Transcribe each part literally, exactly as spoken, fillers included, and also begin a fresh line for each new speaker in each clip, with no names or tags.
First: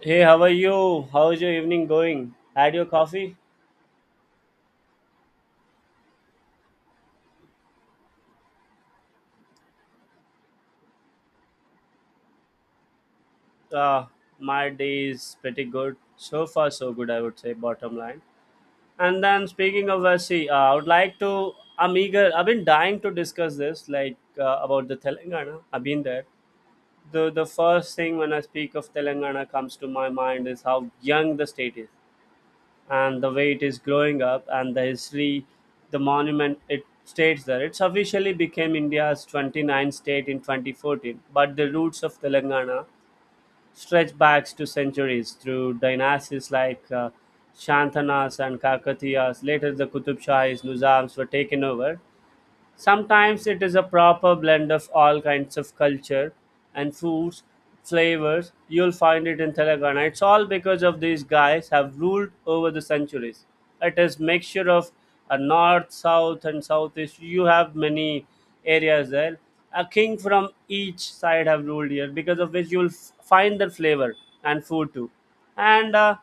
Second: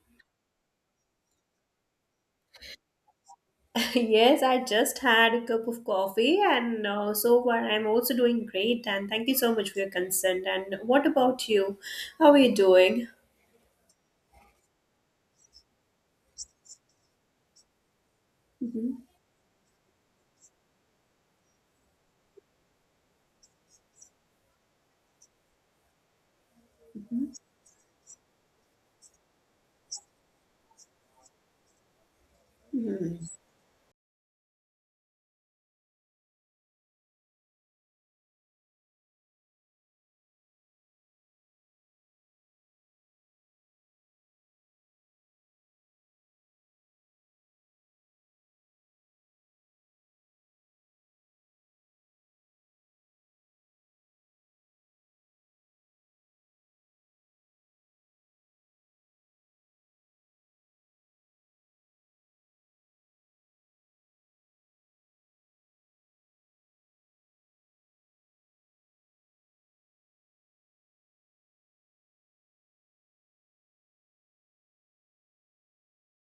Hey, how are you? How's your evening going? Had your coffee?
Yes, I just had a cup of coffee and uh, so far I'm also doing great, and thank you so much for your consent. And what about you? How are you doing?
Uh, my day is pretty good. So far, so good, I would say, bottom line.
Mhm.
And then, speaking of Vashi, uh, I would like to, I'm eager, I've been dying to discuss this, like uh, about the Telangana. I've been there. The, the first thing when I speak of Telangana comes to my mind is how young the state is, and the
Mhm.
way it is growing up and the history, the monument it states there. It's officially became india's twenty ninth state in twenty fourteen, but the roots of Telangana stretch back to centuries through dynasties like uh, Shantanas and Kakatiyas. Later the Qutub Shahis, Nizams were taken over. Sometimes it is a proper blend of all kinds of culture and foods, flavors. You'll find it in Telangana. It's all because of these guys have ruled over the centuries. It is mixture of a north, south, and southeast. You have many areas there. A king from each side have ruled here, because of which you'll f- find the flavor and food too. And uh,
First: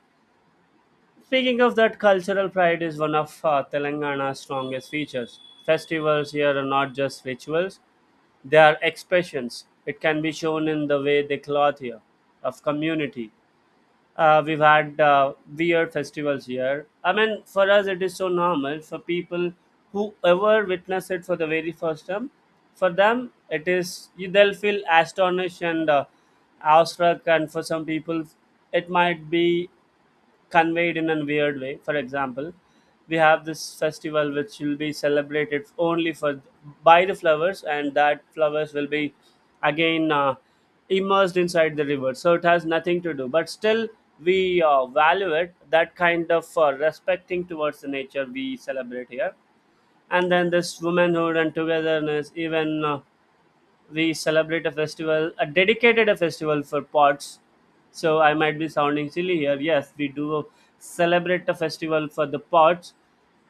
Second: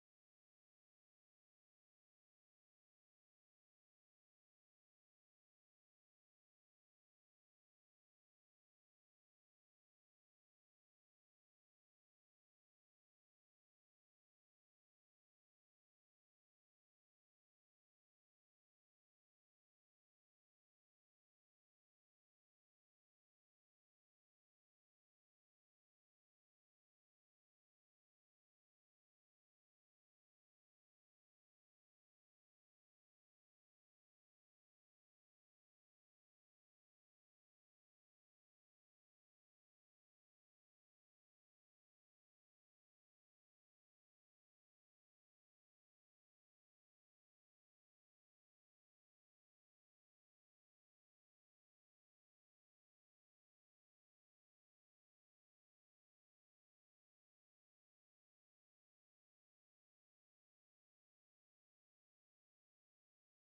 Speaking of that, cultural pride is one of uh, Telangana's strongest features. Festivals here are not just rituals, they are expressions. It can be shown in the way they clothe here, of community. Uh, we've had uh, weird festivals here. I mean, for us, it is so normal. For people who ever witness it for the very first time, for them, it is they'll feel astonished and uh, awestruck, and for some people, it might be conveyed in a weird way. For example, we have this festival which will be celebrated only for by the flowers, and that flowers will be again uh, immersed inside the river. So it has nothing to do, but still we uh, value it. That kind of uh, respecting towards the nature we celebrate here, and then this womanhood and togetherness, even. Uh, we celebrate a festival, a dedicated a festival for pots. So I might be sounding silly here. Yes, we do celebrate a festival for the pots,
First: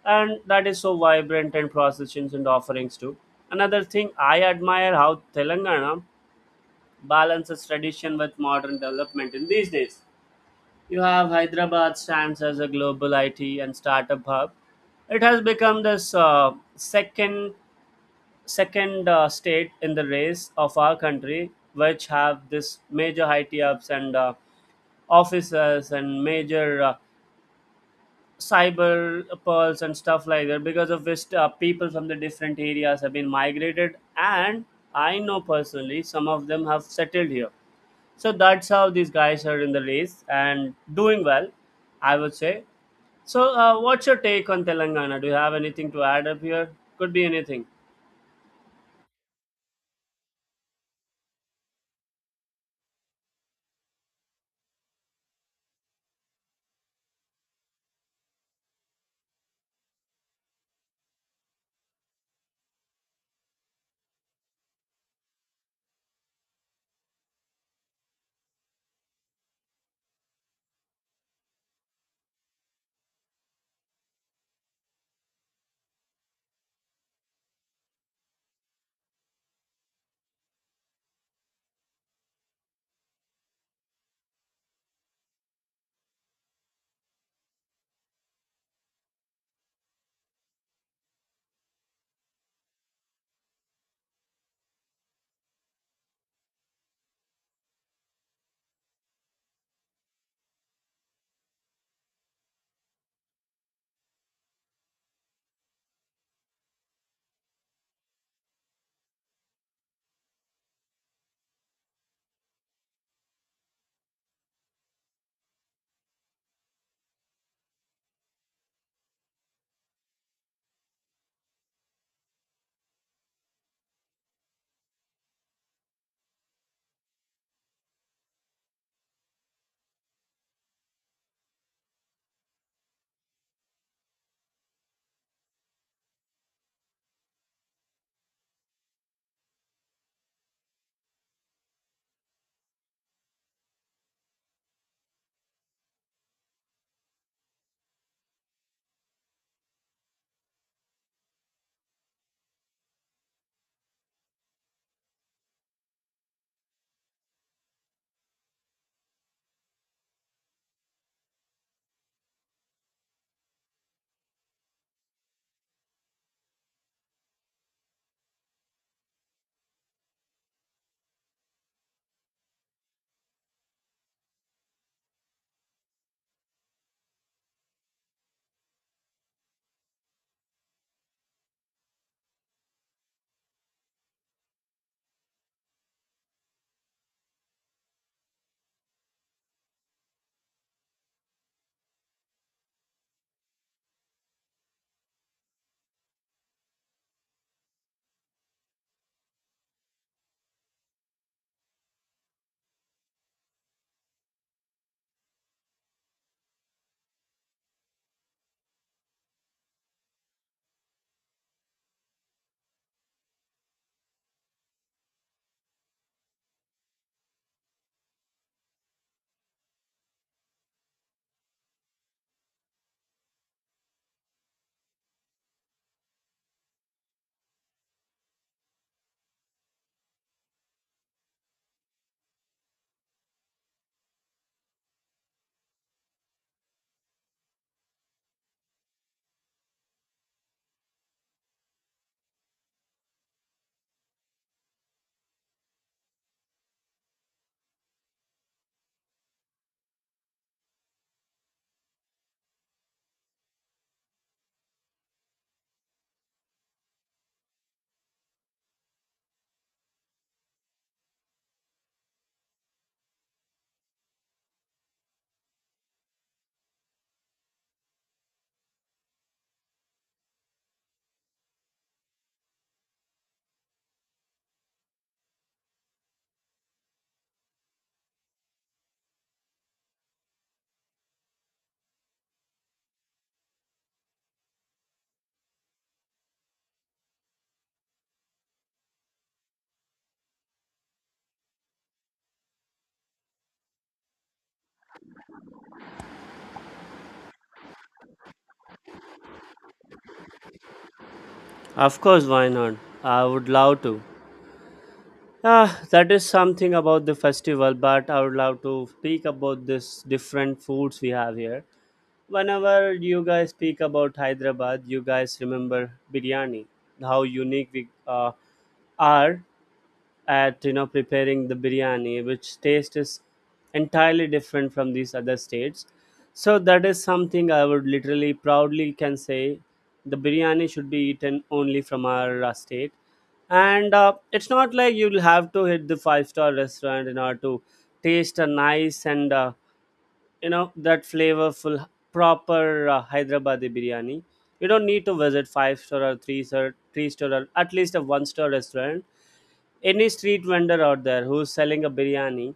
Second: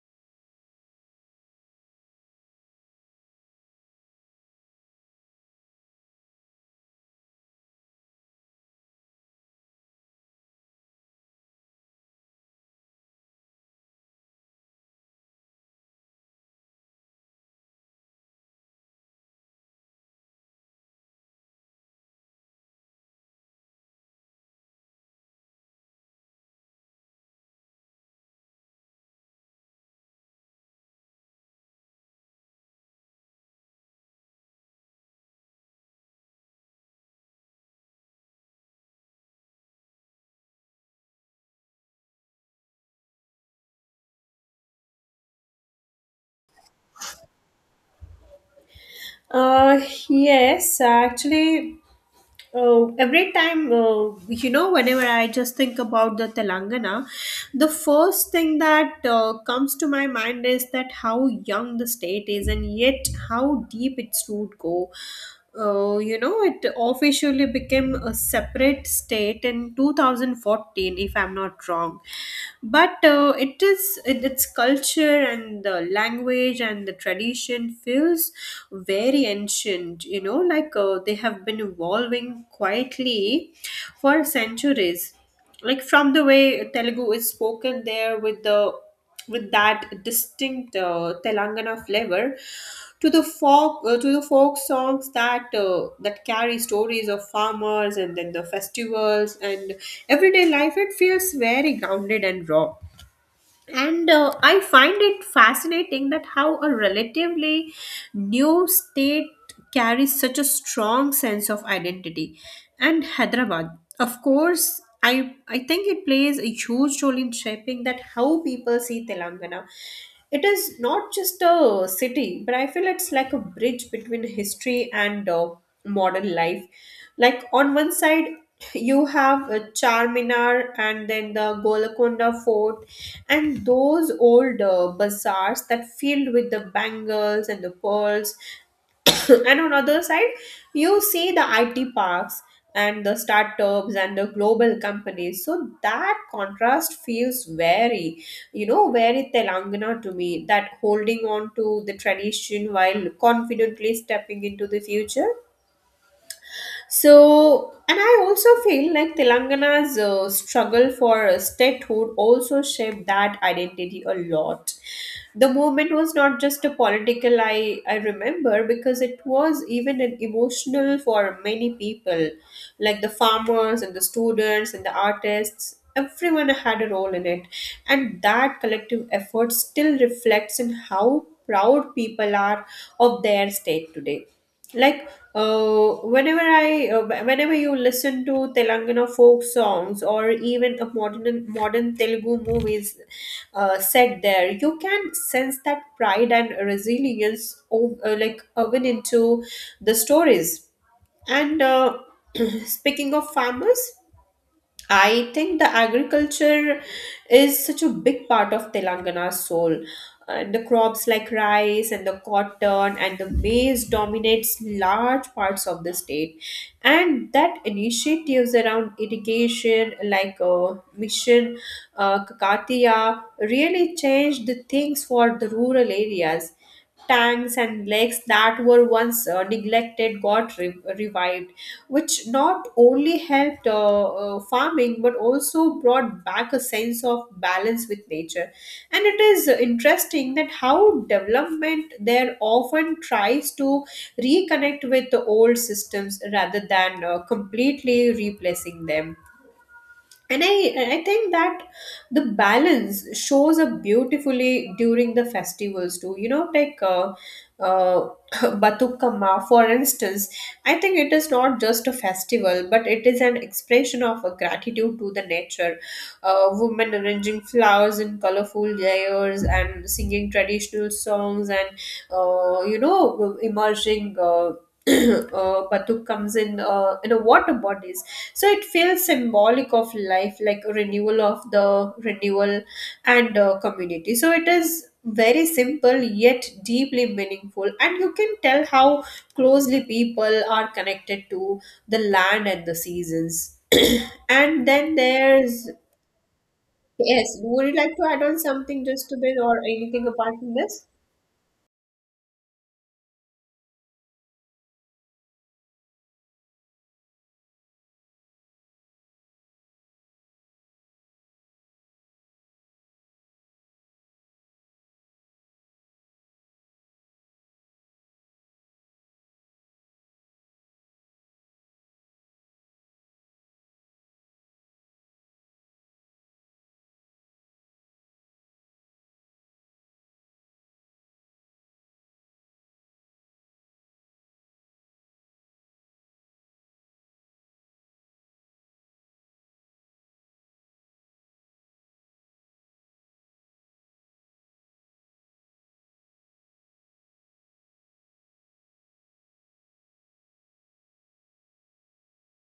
and that is so vibrant and processions and offerings too. Another thing I admire how Telangana balances tradition with modern development in these days. You have Hyderabad stands as a global I T and startup hub. It has become this uh, second second uh, state in the race of our country which have this major I T ups and uh, officers and major uh, cyber pearls and stuff like that, because of which uh, people from the different areas have been migrated, and I know personally some of them have settled here. So that's how these guys are in the race and doing well, I would say. So uh, what's your take on Telangana? Do you have anything to add up here? Could be anything.
Uh, yes, actually. Oh, every time, uh, you know, whenever I just think about the Telangana, the first thing that uh, comes to my mind is that how young the state is and yet how deep its root go. Uh, you know, it officially became a separate state in two thousand fourteen, if I'm not wrong, but uh, it is it, its culture and the language and the tradition feels very ancient, you know like uh, they have been evolving quietly for centuries, like from the way telugu is spoken there with the with that distinct uh, telangana flavor, to the folk uh, to the folk songs that uh, that carry stories of farmers, and then the festivals and everyday life. It feels very grounded and raw, and uh, I find it fascinating that how a relatively new state carries such a strong sense of identity. And Hyderabad, of course, I, I think it plays a huge role in shaping that how people see Telangana. It is not just a city, but I feel it's like a bridge between history and uh, modern life. Like on one side you have uh, Charminar and then the Golconda Fort and those old uh, bazaars that filled with the bangles and the pearls, and on other side you see the I T parks and the startups and the global companies. So that contrast feels very, you know very Telangana to me, that holding on to the tradition while confidently stepping into the future. So, and I also feel like Telangana's uh, struggle for uh, statehood also shaped that identity a lot. The movement was not just a political, I, I remember, because it was even an emotional for many people, like the farmers and the students and the artists. Everyone had a role in it, and that collective effort still reflects in how proud people are of their state today, like uh, whenever i uh, wh- whenever you listen to telangana folk songs, or even the modern modern telugu movies uh, set there, you can sense that pride and resilience o- uh, like woven into the stories. And uh, speaking of farmers, I think the agriculture is such a big part of Telangana's soul. And the crops like rice and the cotton and the maize dominates large parts of the state. And that initiatives around irrigation, like uh, Mission uh, Kakatiya, really changed the things for the rural areas. Tanks and lakes that were once uh, neglected got re- revived, which not only helped uh, uh, farming but also brought back a sense of balance with nature. And it is interesting that how development there often tries to reconnect with the old systems rather than uh, completely replacing them. And i i think that the balance shows up beautifully during the festivals too, you know like uh, uh, batukama, for instance. I think it is not just a festival but it is an expression of a gratitude to the nature. Uh, women arranging flowers in colorful layers and singing traditional songs, and uh, you know emerging uh, uh, batuk comes in uh, in a water body. So it feels symbolic of life, like a renewal of the renewal and uh, community. So it is very simple yet deeply meaningful, and you can tell how closely people are connected to the land and the seasons. And then there's, yes, would you like to add on something just a bit or anything apart from this?
Of course, why not? I would love to. Ah, that is something about the festival, but I would love to speak about this different foods we have here. Whenever you guys speak about Hyderabad, you guys remember biryani, how unique we uh, are at you know preparing the biryani which taste is entirely different from these other states. So that is something I would literally proudly can say the biryani should be eaten only from our uh, state. And uh, it's not like you'll have to hit the five star restaurant in order to taste a nice and uh, you know that flavorful proper uh, Hyderabadi biryani. You don't need to visit five star or three star three star or at least a one star restaurant. Any street vendor out there who's selling a biryani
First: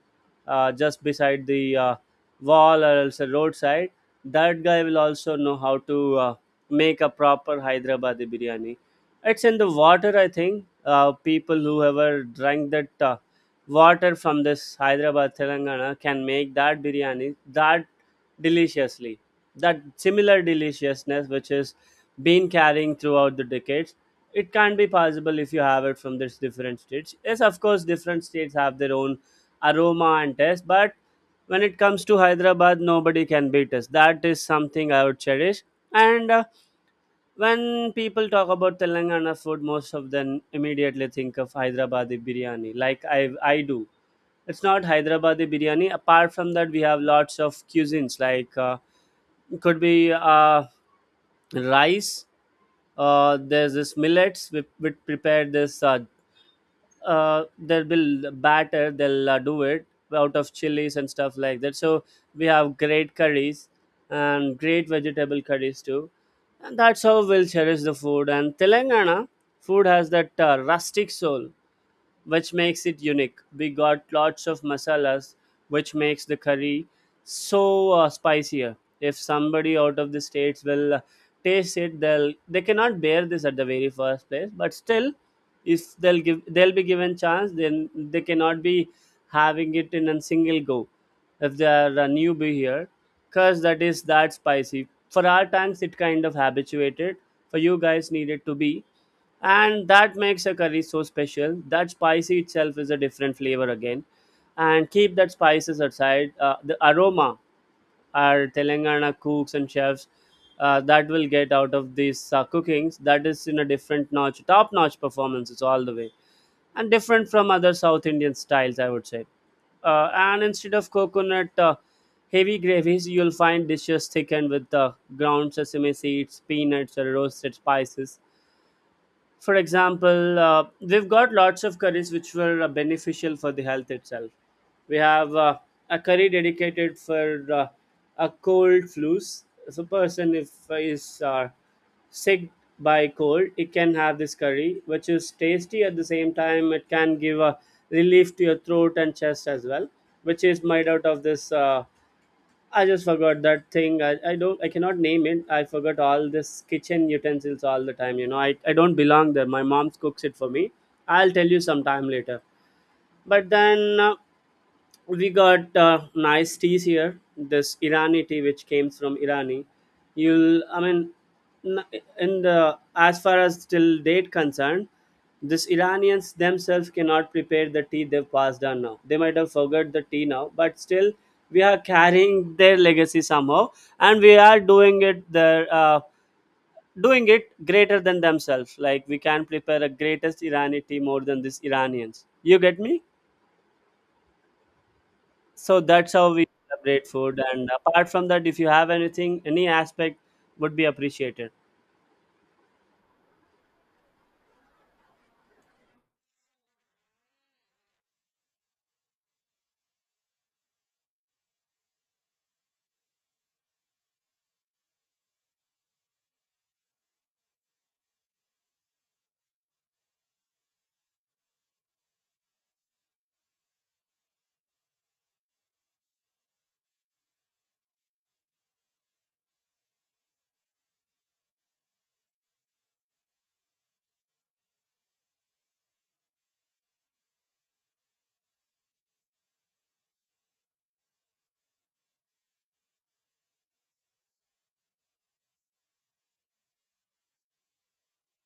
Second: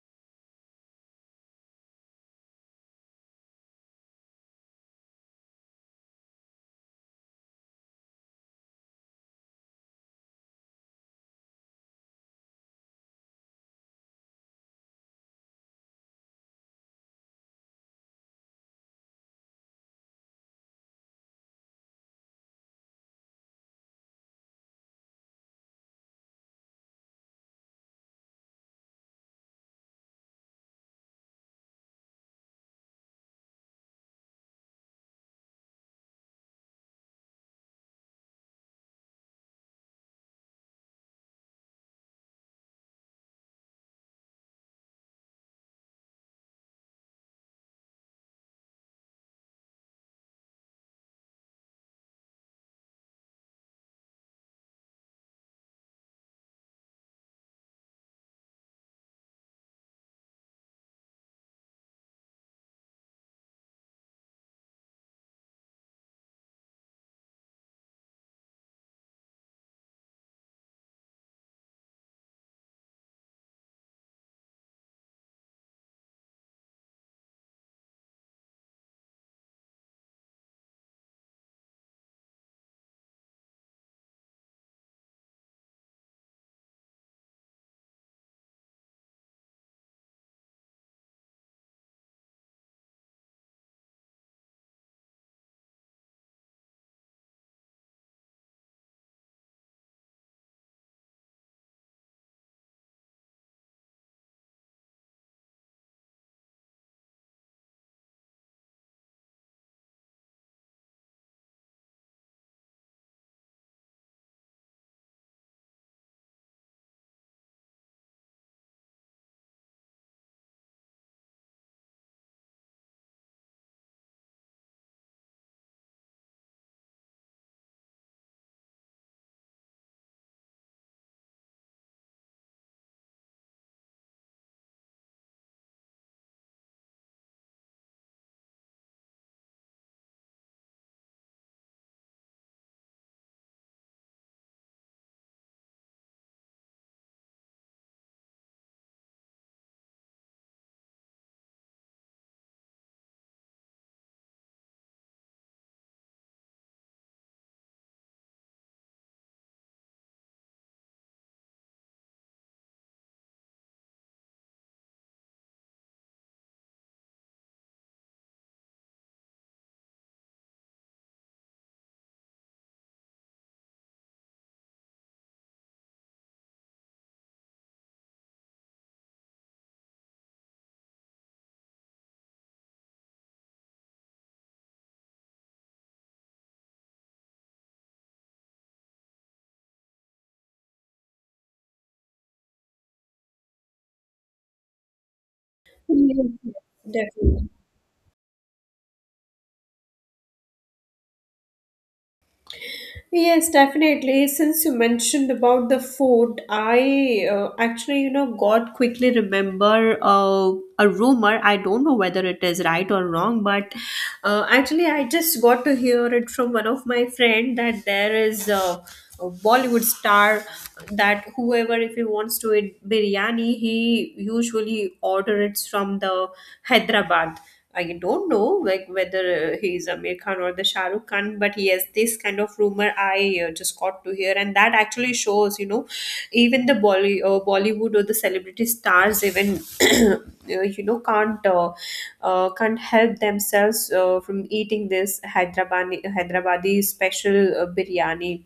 uh, just beside the uh, wall or else a roadside, that guy will also know how to uh, make a proper Hyderabadi biryani. It's in the water, I think. Uh, people who ever drank that uh, water from this Hyderabad, Telangana can make that biryani that deliciously. That similar deliciousness which is been carrying throughout the decades, it can be possible if you have it from this different states. Yes, of course, different states have their own aroma and taste, but when it comes to Hyderabad, nobody can beat us. That is something I would cherish. And uh, when people talk about Telangana food, most of them immediately think of Hyderabadi biryani, like i i do. It's not Hyderabadi biryani. Apart from that, we have lots of cuisines like uh, could be uh, rice. Uh, there's this millets, we, we prepare this, uh, uh, they'll be batter. They'll uh, do it out of chilies and stuff like that. So we have great curries and great vegetable curries too, and that's how we'll cherish the food. And Telangana food has that uh, rustic soul which makes it unique. We got lots of masalas, which makes the curry so uh, spicier. If somebody out of the states will uh, taste it, they'll they cannot bear this at the very first place. But still, if they'll give they'll be given chance, then they cannot be having it in a single go. If they are a newbie here, cause that is that spicy. For our tanks, it kind of habituated. For you guys, needed to be, and that makes a curry so special that spicy itself is a different flavor again. And keep that spices aside, uh, the aroma our Telangana cooks and chefs uh, that will get out of these uh, cookings, that is in a different notch, top notch performances all the way, and different from other South Indian styles, I would say. Uh, and instead of coconut uh, heavy gravies, you'll find dishes thickened with uh, ground sesame seeds, peanuts, or roasted spices. For example, uh, we've got lots of curries which were uh, beneficial for the health itself. We have uh, a curry dedicated for uh, a cold flus. If a person if uh, is uh, sick by cold, it can have this curry, which is tasty at the same time. It can give a relief to your throat and chest as well, which is made out of this. Uh, I just forgot that thing. I, I don't I cannot name it. I forgot all this kitchen utensils all the time. You know, I, I don't belong there. My mom cooks it for me. I'll tell you sometime later. But then uh, we got uh, nice teas here. This Irani tea, which came from Irani, you'll I mean, n- in the as far as till date concerned, this Iranians themselves cannot prepare the tea. They've passed on now. They might have forgot the tea now, but still we are carrying their legacy somehow, and we are doing it their uh, doing it greater than themselves. Like we can prepare a greatest Irani tea more than these Iranians. You get me? So that's how
Yes,
we
yes,
celebrate food.
definitely.
And apart from that, if you have anything, any aspect would be appreciated.
Yes, definitely. Since you mentioned about the food, I uh, actually, you know, got quickly remember uh, a rumor. I don't know whether it is right or wrong, but uh, actually, I just got to hear it from one of my friend that there is a, a Bollywood star, that whoever if he wants to eat biryani, he usually order it from the Hyderabad. I don't know like whether uh, he is Amir Khan or the Shah Rukh Khan, but yes, this kind of rumor I uh, just got to hear, and that actually shows, you know, even the Bolly uh, Bollywood or the celebrity stars even, uh, you know, can't uh, uh, can't help themselves uh, from eating this Hyderabadi Hyderabadi special uh, biryani.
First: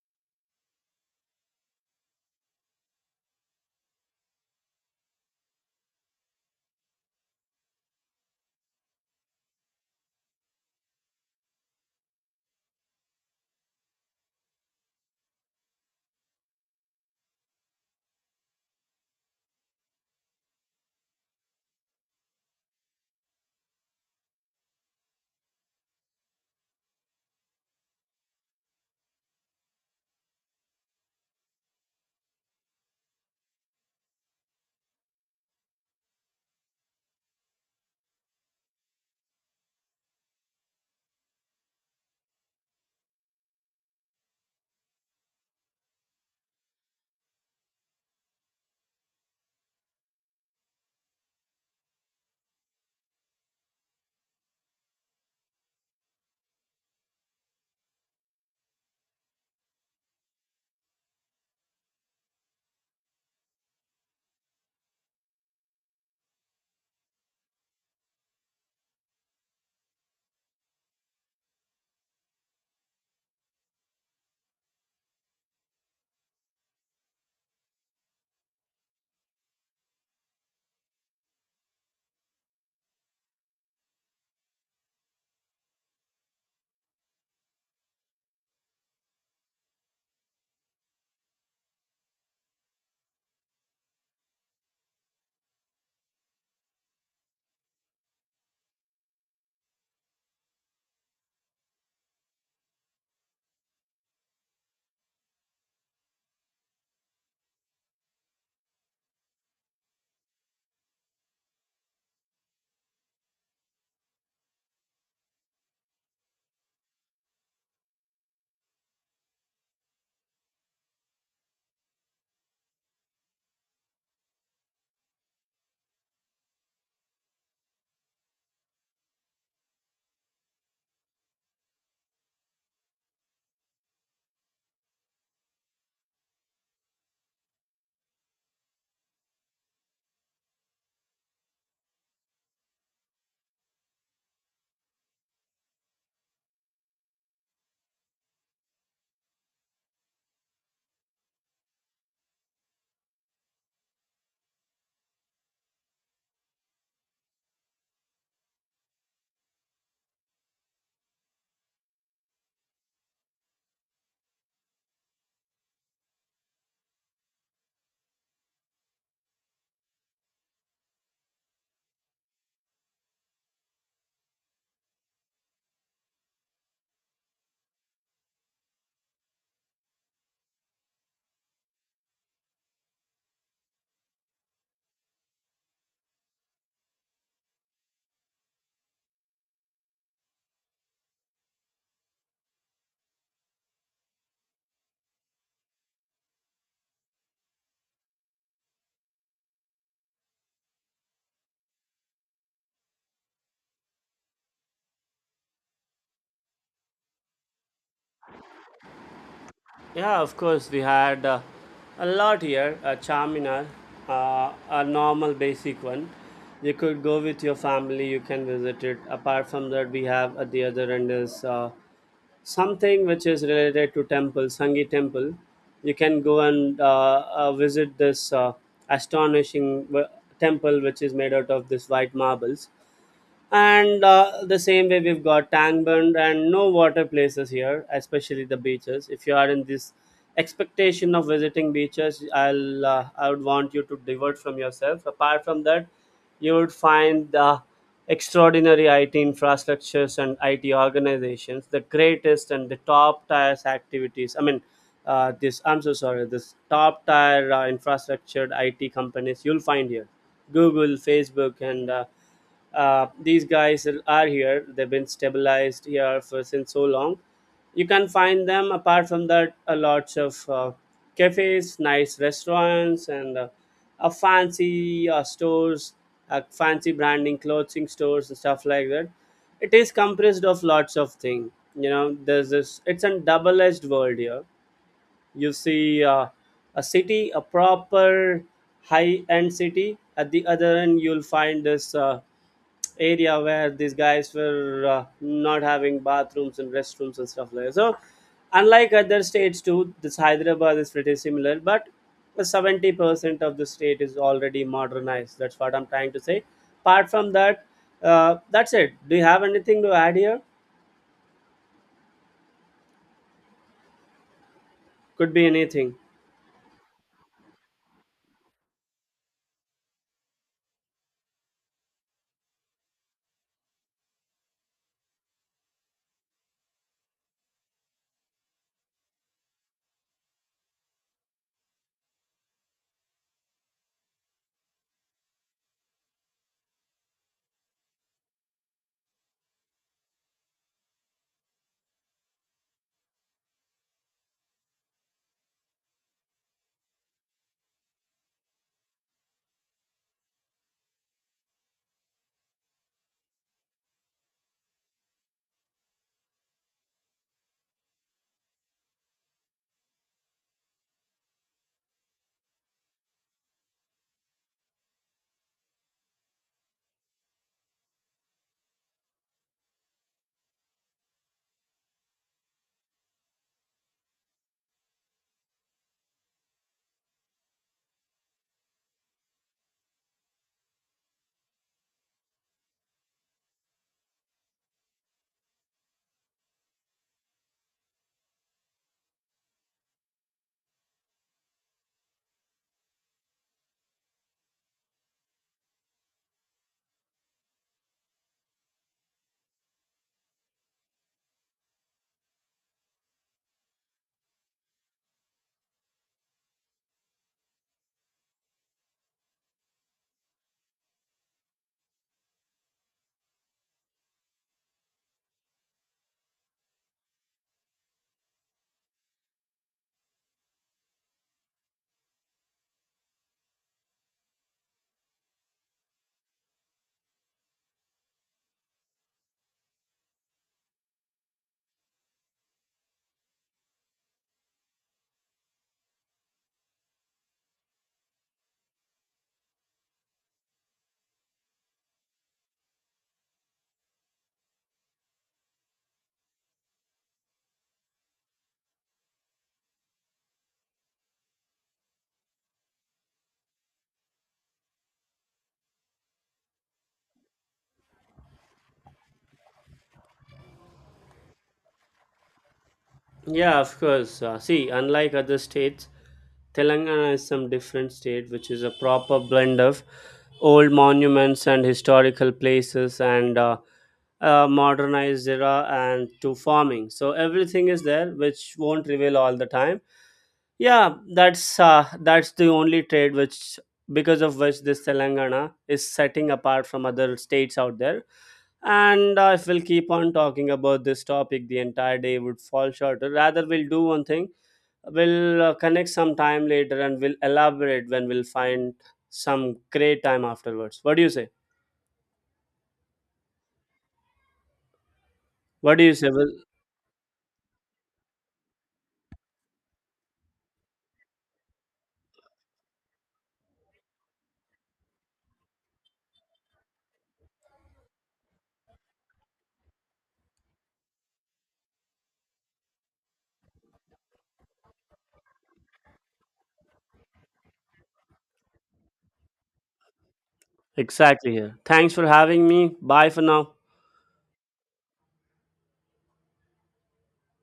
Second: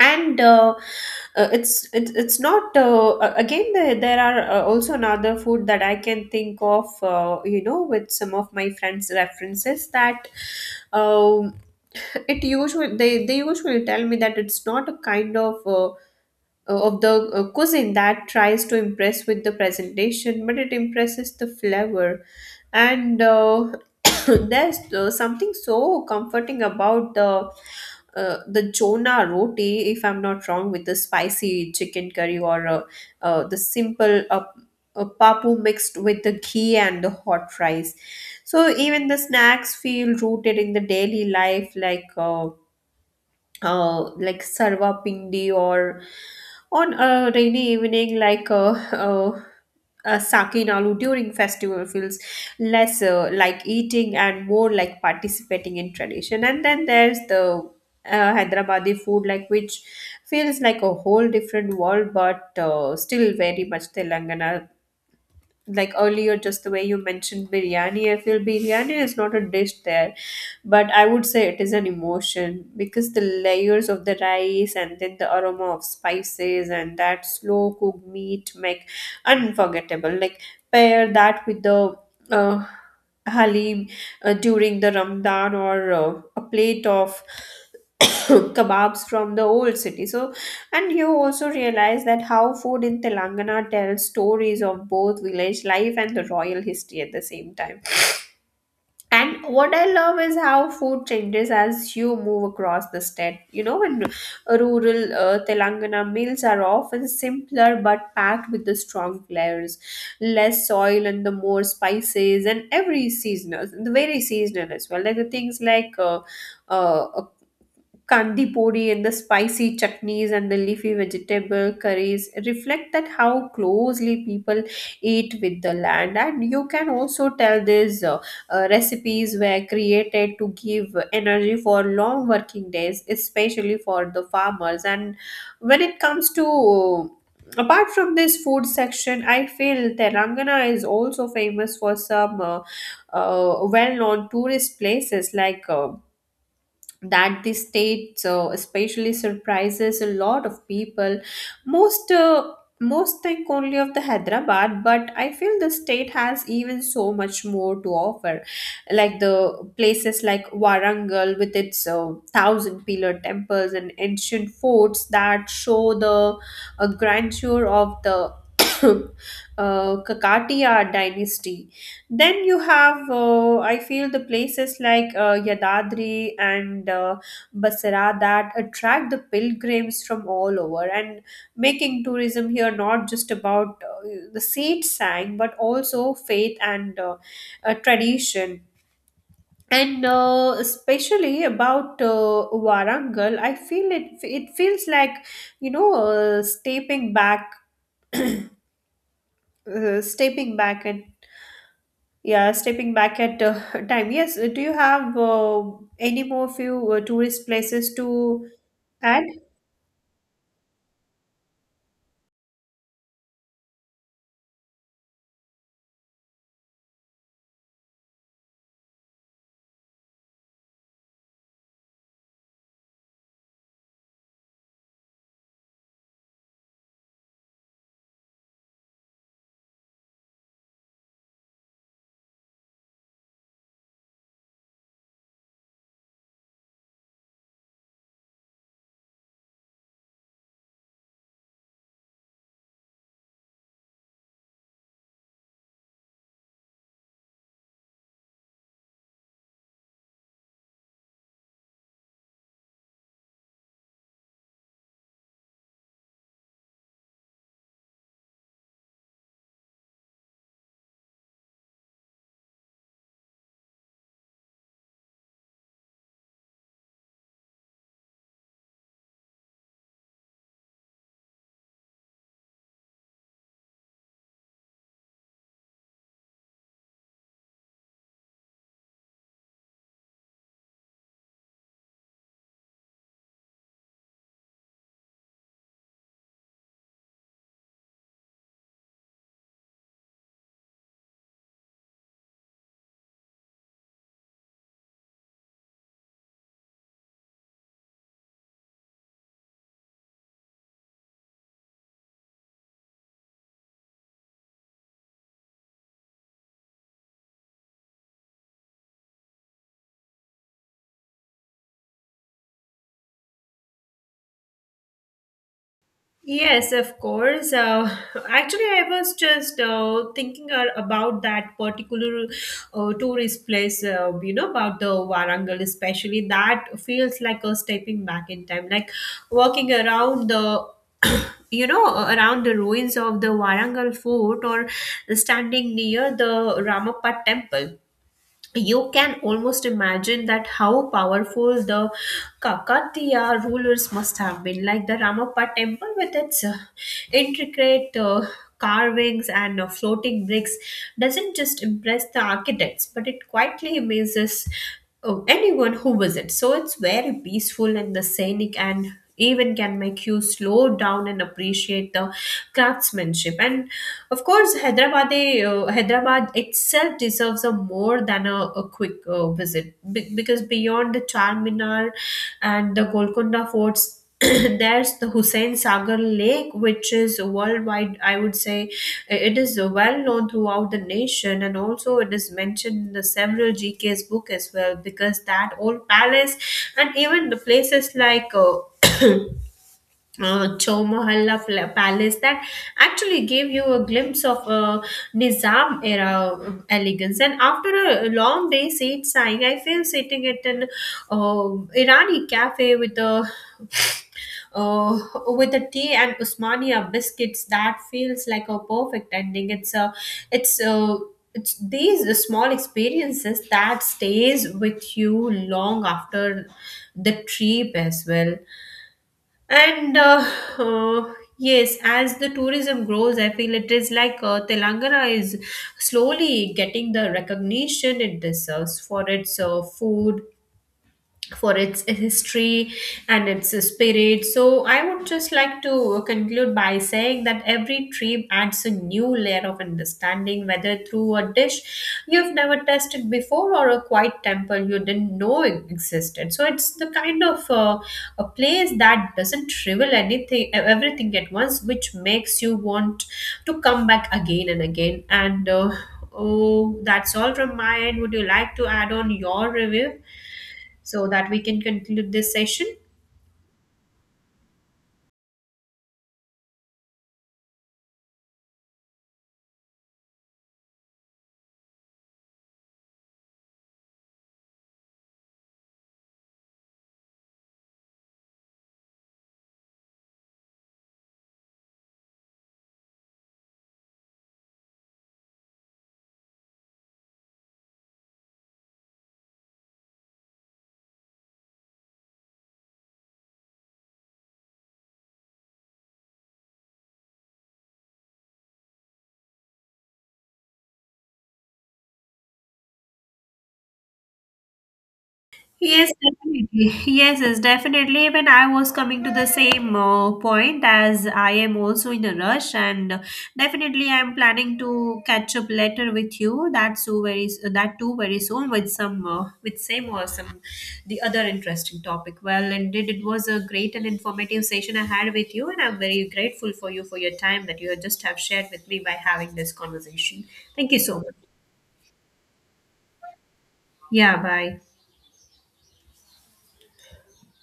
And uh, uh, it's it's it's not uh, a- again, there, there are uh, also another food that I can think of, uh, you know with some of my friends references. That um, it usually they, they usually tell me that it's not a kind of uh, of the uh, cuisine that tries to impress with the presentation, but it impresses the flavor. And uh, there's uh, something so comforting about the uh, the Jonah roti, if I'm not wrong, with the spicy chicken curry, or uh, uh, the simple uh, uh, papu mixed with the ghee and the hot rice. So even the snacks feel rooted in the daily life, like uh, uh, like sarva pindi or on a rainy evening, like a, a, a sake nalu during festival feels less uh, like eating and more like participating in tradition. And then there's the uh, Hyderabadi food, like which feels like a whole different world but uh, still very much Telangana. Like earlier, just the way you mentioned biryani, I feel biryani is not a dish there, but I would say it is an emotion, because the layers of the rice and then the aroma of spices and that slow cooked meat make unforgettable. Like pair that with the uh, halim uh, during the ramadan, or uh, a plate of kebabs from the old city. So, and you also realize that how food in Telangana tells stories of both village life and the royal history at the same time. And what I love is how food changes as you move across the state. You know, when rural uh, Telangana meals are often simpler but packed with the strong flavors, less soil and the more spices and every seasonal, the very seasonal as well. Like the things like uh, uh, kandi puri and the spicy chutneys and the leafy vegetable curries reflect that how closely people eat with the land. And you can also tell these uh, uh, recipes were created to give energy for long working days, especially for the farmers. And when it comes to, apart from this food section, I feel telangana is also famous for some uh, uh, well-known tourist places, like uh, that the state so especially surprises a lot of people. most uh, Most think only of the hyderabad, but I feel the state has even so much more to offer, like the places like warangal, with its uh, thousand pillar temples and ancient forts that show the uh, grandeur of the uh, kakatiya dynasty. Then you have, uh, I feel, the places like uh, Yadadri and uh, Basra that attract the pilgrims from all over, and making tourism here not just about uh, the seat sang, but also faith and uh, uh, tradition. And uh, especially about uh, Warangal, I feel it. It feels like, you know, uh, stepping back, uh, stepping back. And yeah, stepping back at uh, time. Yes, uh, do you have uh, any more few uh, tourist places to add?
Yeah, of course, we had uh, a lot here, a Charminar, uh, a normal basic one. You could go with your family, you can visit it. Apart from that, we have at the other end is uh, something which is related to temple, Sangi temple. You can go and uh, uh, visit this uh, astonishing w- temple which is made out of this white marbles. And uh, the same way we've got tangband and no water places here, especially the beaches. If you are in this expectation of visiting beaches, i'll uh, I would want you to divert from yourself. Apart from that, you would find the extraordinary I T infrastructures and I T organizations, the greatest and the top tier activities. I mean, uh, this I'm so sorry. This top tier uh, infrastructured I T companies you'll find here, Google, Facebook, and uh, uh, these guys are here. They've been stabilized here for since so long. You can find them. Apart from that, a lots of uh, cafes, nice restaurants, and uh, a fancy uh, stores, uh, fancy branding clothing stores and stuff like that. It is compressed of lots of things you know There's this, it's a double-edged world here. You see uh, a city, a proper high-end city. At the other end, you'll find this uh, area where these guys were uh, not having bathrooms and restrooms and stuff like that. So, unlike other states too, this Hyderabad is pretty similar, but the seventy percent of the state is already modernized. That's what I'm trying to say. Apart from that, uh, that's it. Do you have anything to add here? Could be anything.
Yes, of course. Uh, actually, I was just uh, thinking uh, about that particular uh, tourist place, uh, you know, about the Warangal, especially. That feels like a stepping back in time, like walking around the you know uh, around the ruins of the Warangal fort, or standing near the Ramappa temple, you can almost imagine that how powerful the Kakatiya rulers must have been. Like the Ramappa temple, with its uh, intricate uh, carvings and uh, floating bricks, doesn't just impress the architects, but it quietly amazes uh, anyone who visits. So it's very peaceful and the scenic, and even can make you slow down and appreciate the craftsmanship. And of course, hyderabad eh, uh, hyderabad itself deserves a more than a, a quick uh, visit. Be- because beyond the charminar and the golconda forts, there's the Hussein Sagar Lake, which is worldwide. I would say it is well known throughout the nation, and also it is mentioned in the several G K's book as well, because that old palace and even the places like. Uh, Uh, Chowmahalla Pla- Palace that actually gave you a glimpse of a Nizam era um, elegance. And after a long day sightseeing, I feel sitting at an uh, Irani cafe with a uh, with a tea and Usmania biscuits, that feels like a perfect ending. It's a, it's a, it's these small experiences that stays with you long after the trip as well. And uh, uh, yes, as the tourism grows, I feel it is like uh, Telangana is slowly getting the recognition it deserves for its uh, food, for its history and its spirit. So, I would just like to conclude by saying that every trip adds a new layer of understanding, whether through a dish you've never tasted before or a quiet temple you didn't know existed. So, it's the kind of uh, a place that doesn't reveal anything, everything at once, which makes you want to come back again and again. And uh, oh, that's all from my end. Would you like to add on your review, so that we can conclude this session?
Yeah, of course. Uh, see, unlike other states, Telangana is some different state, which is a proper blend of old monuments and historical places and uh, uh, modernized era and to farming. So everything is there, which won't reveal all the time. Yeah, that's uh, that's the only trade which because of which this Telangana is setting apart from other states out there. And uh, if we'll keep on talking about this topic, the entire day would fall short. Rather, we'll do one thing. We'll uh, connect some time later and we'll elaborate when we'll find some great time afterwards. What do you say? What do
Yes,
you say? Well,
definitely. Yes, yes, definitely. Even I was coming to the same uh, point, as I am also in a rush. And uh, definitely I am planning to catch up later with you. That so very s- that too very soon, with some uh, with same or some the other interesting topic. Well, indeed, it was a great and informative session I had with you, and I'm very grateful for you for your time that you just have shared with me by having this conversation. Thank you so much.
exactly here. Thanks for having me. Bye for now.
Yeah, bye.